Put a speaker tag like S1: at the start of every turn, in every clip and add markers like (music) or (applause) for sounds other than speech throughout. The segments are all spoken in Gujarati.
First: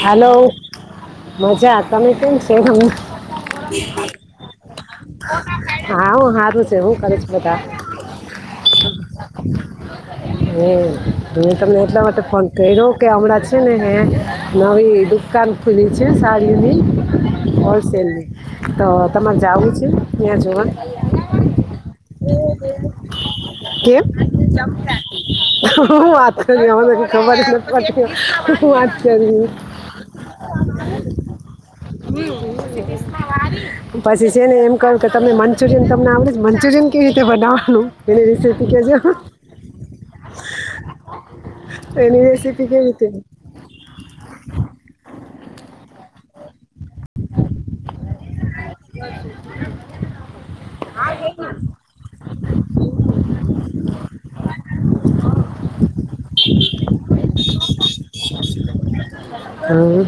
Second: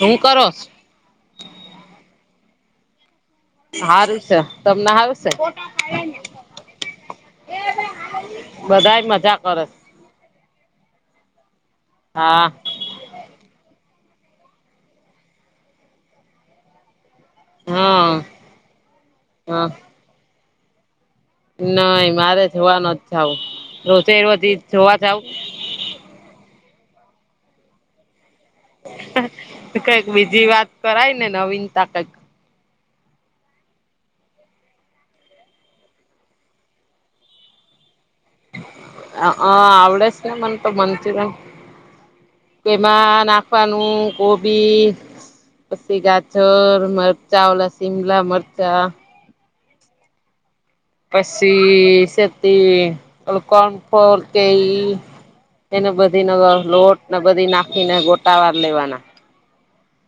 S1: હું
S2: હાલો
S1: કરોસ
S2: મજા તમે કેમ છોમ
S1: હારું છે તમને હારું છે
S2: હા હું હારું છે હું કર છ બધા
S1: બધા જ મજા કરે
S2: હ હું તમને એટલા માટે ફોન
S1: હા
S2: કર્યો કે હમણાં જ છે હ નવી દુકાન ખુલી છે સાડીની
S1: હા
S2: હોલસેલની તો તમારે જાવું છે ત્યાં જોવા
S1: નહી મારે જોવા નથ જાવ
S2: કેમ હ વાત કરી અ ખબર જ નથી પડી
S1: કઈક બીજી વાત કરાય ને નવીનતા કઈક
S2: હમ પછી છે ને એમ કહ કે તમે મંચુરિયન તમને આવડે મંચુરિયન કેવી રીતે બનાવવાનું એની રેસીપી કહેજો
S1: હ અ આવડેસ ને મને તો મંચુરિયન
S2: એની રેસીપી કેવીરીતે
S1: તેમાં નાખવાનું કોબી પછી ગાજર મરચા ઓલા શિમલા મરચા
S2: (unintelligible)
S1: પછી સે (unintelligible) કોનફોર કેઈ એને બધ (unintelligible) લોટ ને બધી નાખીને ગોટાવારલેવાના
S2: હમ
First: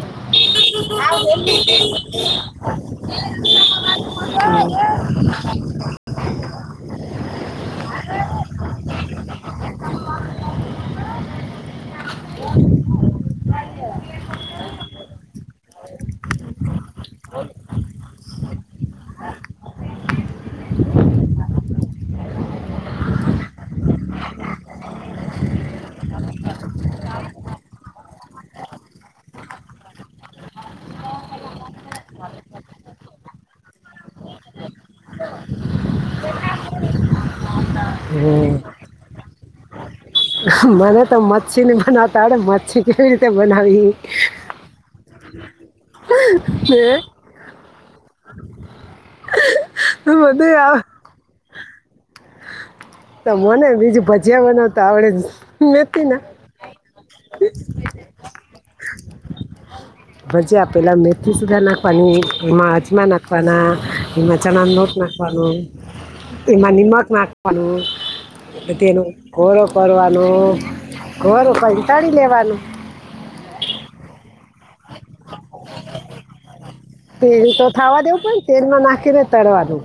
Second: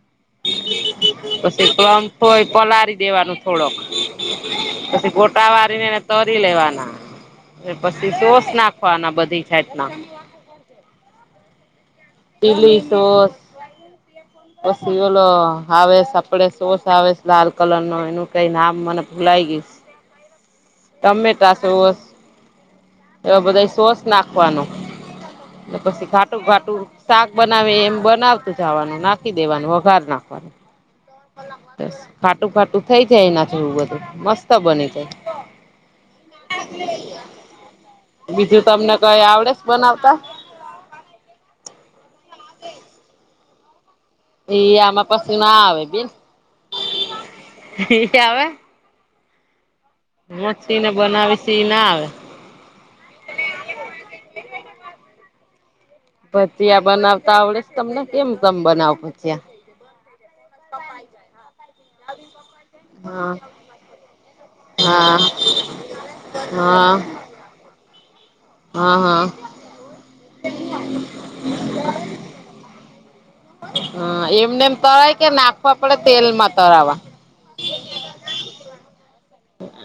S1: પછી કોર્નફ્લો પલારી દેવાનો થોડોક પછી ગોટાવારીને તરી લેવાના પછી સોસ નાખવાના બધી જાતના ચીલી સોસ
S2: (inaudible)
S1: પછી ઓલો આવે આપડે સોસ આવે લાલ કલરનો એનું કઈ નામ મને ભૂલાઈ ગયું.
S2: (inaudible)
S1: ટમેટા સોસ એવા બધા સોસ નાખવાનું પછી ઘાટું ઘાટું શાક બનાવે એમ બનાવતું જવાનું નાખી દેવાનું વઘાર નાખવાનું. બસ ઘાટું ઘાટું થઈ જાય એના જેવું બધું મસ્ત બની જાય.
S2: (inaudible) હમ
S1: બીજું તમને કઈ આવડે સે બનાવતા
S2: મને તો મચ્છી નની બનાવતાડે મચ્છી કેવી રીતે બનાવી
S1: એ આમાં પછી ના આવે બેન
S2: એ
S1: એ આવે
S2: બધું
S1: મચ્છી
S2: આવડે
S1: ને બનાવે સીં ના આવે
S2: તો મને બીજું ભજીયા બનાવ તા આવડે મચ્છી ને
S1: ભજીયા બનાવતા આવડે છે તમને કેમ તમ બનાવ ભજીયા
S2: ભજીયા પેલા મેથી સુધાર નાખવાની એમાં અજમા
S1: હા
S2: નાખવાના એમાં ચણા નો લોટ
S1: હા
S2: નાખવાનો એમાં
S1: હા
S2: નિમક નાખવાનું
S1: હા
S2: તેનું
S1: હા
S2: ઘોરો કરવાનું ઘોરો કરીન તળી લેવાનું
S1: હ એમને તરાય કે નાખવા પડે તેલમાં તરાવા
S2: તેલ તો થાવા દેવ પણ તેલમાં નાખી ને તળવા દો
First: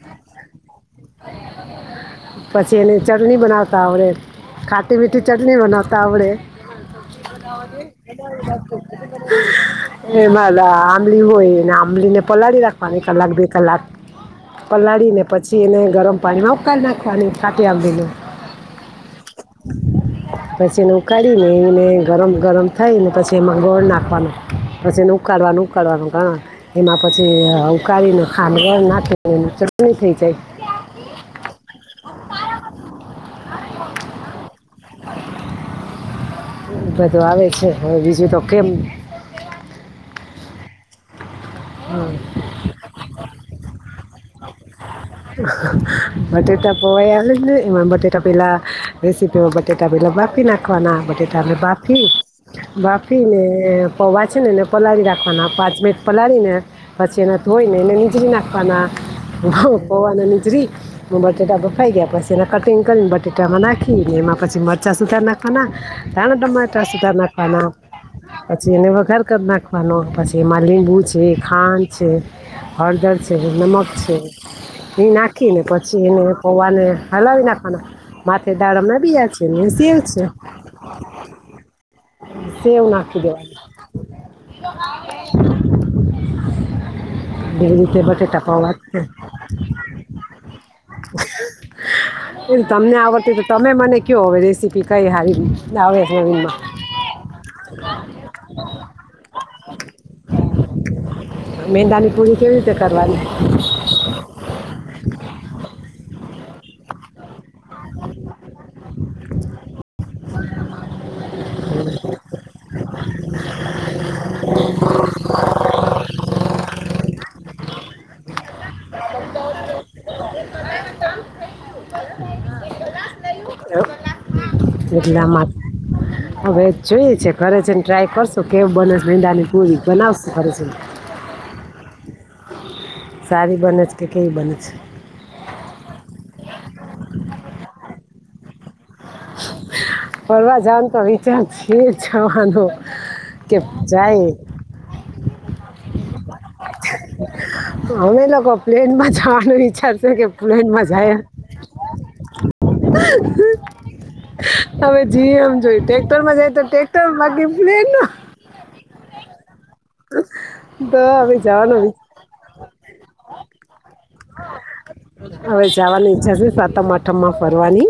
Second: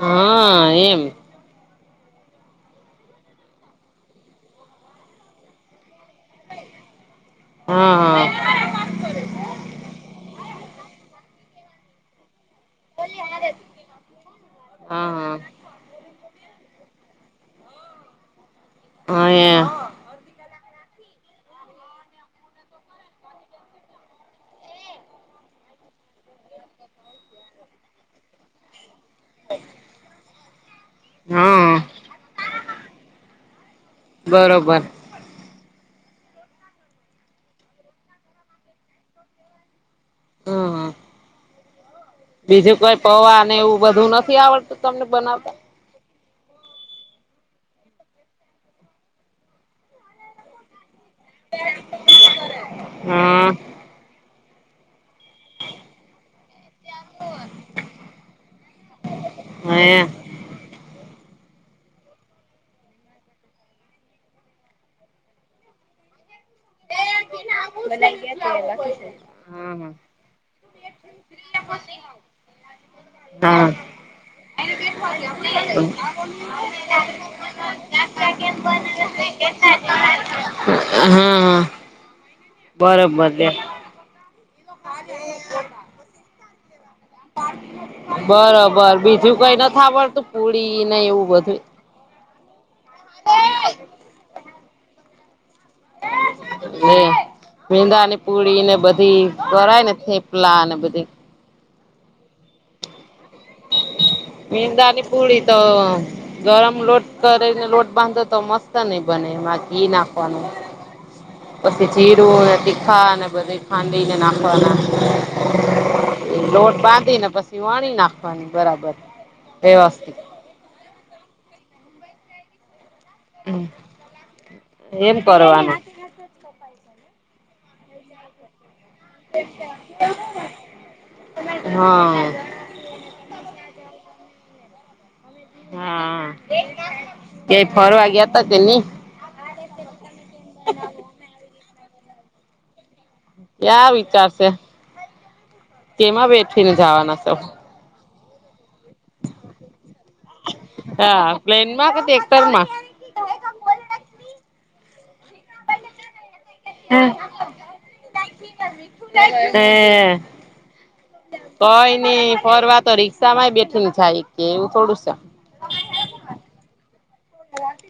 S1: હા એમ
S2: પછી ઓલી ચટણી બનાવતા આવડે ખાટી મીઠી ચટણી બનાવતા આવડે.
S1: હા હા
S2: (unintelligible) એ મા આંબલી હોય ને આંબલી ને પલાળી રાખ (unintelligible) કલાક બે કલાક પલાળીને
S1: હા
S2: પછી એને ગરમ પાણીમાં ઉકાલ નાખવાની ખાટી આંબલી ને
S1: અ
S2: પછી એને ઉકાળી ને એને ગરમ ગરમ થઈને પછી એમાં ગોળ નાખવાનો પછી ઉકાળવાનું ઉકાળવાનું હ એમાં પછી ઉકાળીને ખાંડ નાખી ચટણી થય
S1: હમ બરોબર
S2: બધું આવે છે હવે બીજું તો કેમ
S1: હ હ
S2: હમ
S1: બીજું કોઈ પૈવાને એવું બધું નથી આવડતું તમને બનાવતા?
S2: હ બટેટા પોવા ને એમાં બટેટા પેલા રેસીપીઓ બટેટા પેલા બાફી નાખવાના નાખવાના બટેટા ને બાફી બાફી ને
S1: હા
S2: પૌવા છે નેને પલાળી રાખવાના પાંચ મિનિટ પલાળીને પછી એને ધોઈ ને એને નીચરી નાખવાના
S1: હે
S2: પૈવાને નીચરી નાખવાના બટેટા બફાઈ ગયા પછી એના કટિંગ કરીને બટેટામાં નાખીને એમાં પછી મરચા સુધાર નાખ ના તણા તમાર ટમાંટર સુધાર નાકાના. પછી એને વઘાર કરી
S1: હા.
S2: નાખવાનો પછી એમાં લીંબુ છે ખાંડ છે હરદર છે નમક છે એ નાખી ને પછી એને પૌવાને હલાવી નાખવાના માથે દાડમ ના બીયા છે ને સેવ છે
S1: હા
S2: સેવ નાખી દેવાની
S1: એ
S2: એવી રીતે બટેટા પૌવા
S1: બરોબર
S2: છે.
S1: બીજું કઈ નથી આવડતું પુડી ને એવું બધું
S2: એ તમને આવડતી તો તમે મને કયો હવે રેસીપી કઈ સારી આવે જમીનમાં
S1: મેંદા ની પુડી ને બધી કરય ને થેપલા ને બધી
S2: મેંદા ની પૂરી કેવી રીતે કરવાની
S1: મેંદાની પુડી તો ગરમ લોટ કરીને લોટ બાંધો તો નહ બને એમાં ઘી નાખવાનું પછી જીરું તીખા ને બધુ ખાંડીને નાખવા લોટ બાંધી ને પછી વણી નાખવાની બરાબર વ્યવસ્થિત હમ
S2: એટલામાં હવે જોઈ છે ઘરે છે ને ટ્રાય કરશુ તો કેવું બનેશ મેદાની પૂરી બનાવશ ખરે છે
S1: હા
S2: સારી બને છે કે કેઈ બને છે
S1: હા ક્યાંય ફરવા ગયા તા કે ની
S2: ફરવા જાવનો તો વિચાર છે જાવાનો
S1: ક્યા વિચારશે કેમાં બેઠી ને જવાના સો
S2: મમ્મી લોકો પ્લેન માં જવાનું વિચારેછે કે પ્લેન માં જાય
S1: હા પ્લેનમાં કે ટેક્ટરમાં
S2: હવે જી હમ જોયી ટેક્ટર માં જાય તો ટ્રેક્ટર માં બાકી પ્લેન
S1: હે
S2: તો હવે જવાનો
S1: કઈ
S2: વિચ-
S1: નઈ ફરવા તો રિક્ષા માંય બેસી ને જાય કે એવું થોડું શે
S2: હવે જવાની ઈચ્છા છે સાતમ આઠમ માં ફરવાની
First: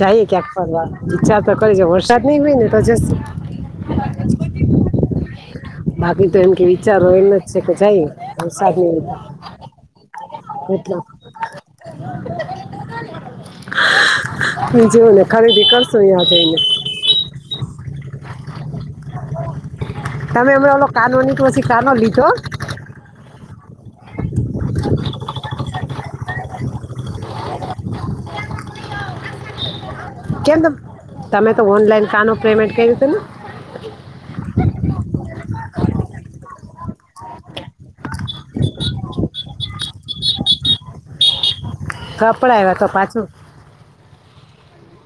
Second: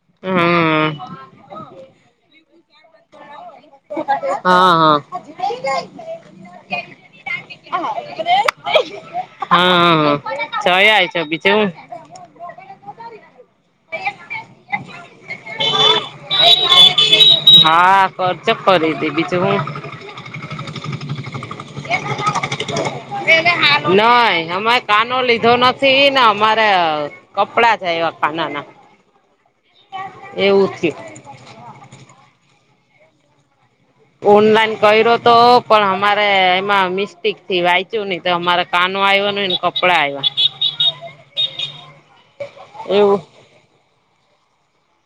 S2: જાઈએ ક્યાંક ફરવા
S1: હમ
S2: ઈચ્છા તો ખરી છે વરસાદ નઈ હોય ને તો જશુ
S1: હા હા
S2: (inaudible)
S1: હા
S2: બાકી તો એમ કે વિચારો એમ જ છે કે જઈએ વરસાદ નહીં હોય તો.
S1: હા છયા જે બીજું શું
S2: બીજું શું છે ખરીદી કરસુ ત્યાં જઈને
S1: હા કરજે ખરીદી બીજું હું
S2: તમે હમણા ઓલો કાનો ની (unintelligible) પછી કાનો લીધો
S1: નઈ અમે કાનો લીધો નથી થી ને અમારે કપડાં છે અયવા કાનાના
S2: કેમ ત
S1: એવું થયું
S2: તમે તો ઓનલાઈન કાનો પેમેન્ટ કર્યું હતું ને
S1: ઓનલાઈન કર્યો તો પણ અમારે એમાં મિસ્ટેક થી વાંચ્યું નહીં તે અમારા કાનો આવ્યો નઈ ને કપડા આવ્યા
S2: કપડા અયવા તો
S1: એવું
S2: પાછું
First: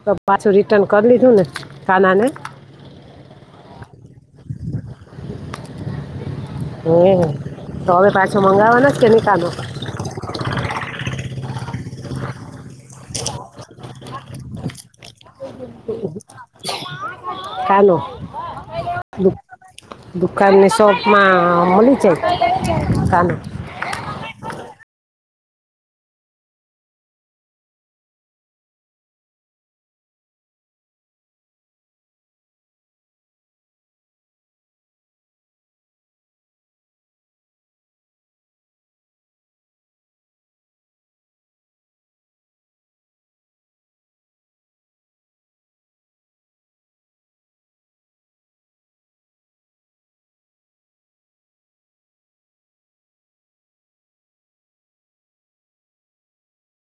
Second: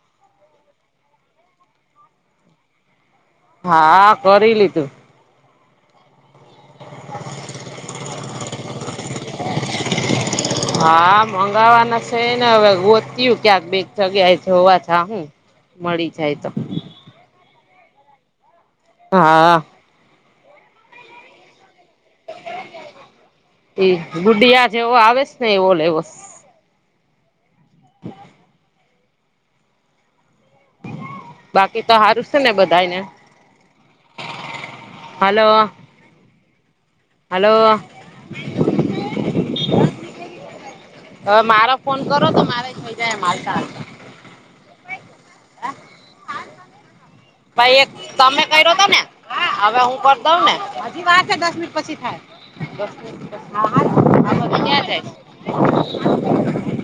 S2: તો પાછું રિટર્ન કરી લીધું ને કાના ને?
S1: હા કરી લીધું
S2: હોવે ને તો હવે પાછો મંગાવવાના જે કે નિ કાનો
S1: હા મંગાવવાનો છે ને હવે ગોતયુ ક્યાંક બે જગ્યા કે જોવા જા હું મળી જાય તો.
S2: હાલો
S1: હા
S2: દુકાનની શોપ માં મલી જાય કાનો
S1: એ ગુડિયા જેવો આવે છે ને એવો લેવો શે બાકી તો હારું છે ને બધાય ને હલો હલો હવે મારો ફોન કરો તો મારેઈ થઈ જાય આમા હાલતા હાલતા ભાઈ એક તમે કર્યો હતો ને હવે હું કરી દઉં ને હજી વાત છે દસ મિનિટ પછી થાય હા હા પછી ક્યા જાય (inaudible)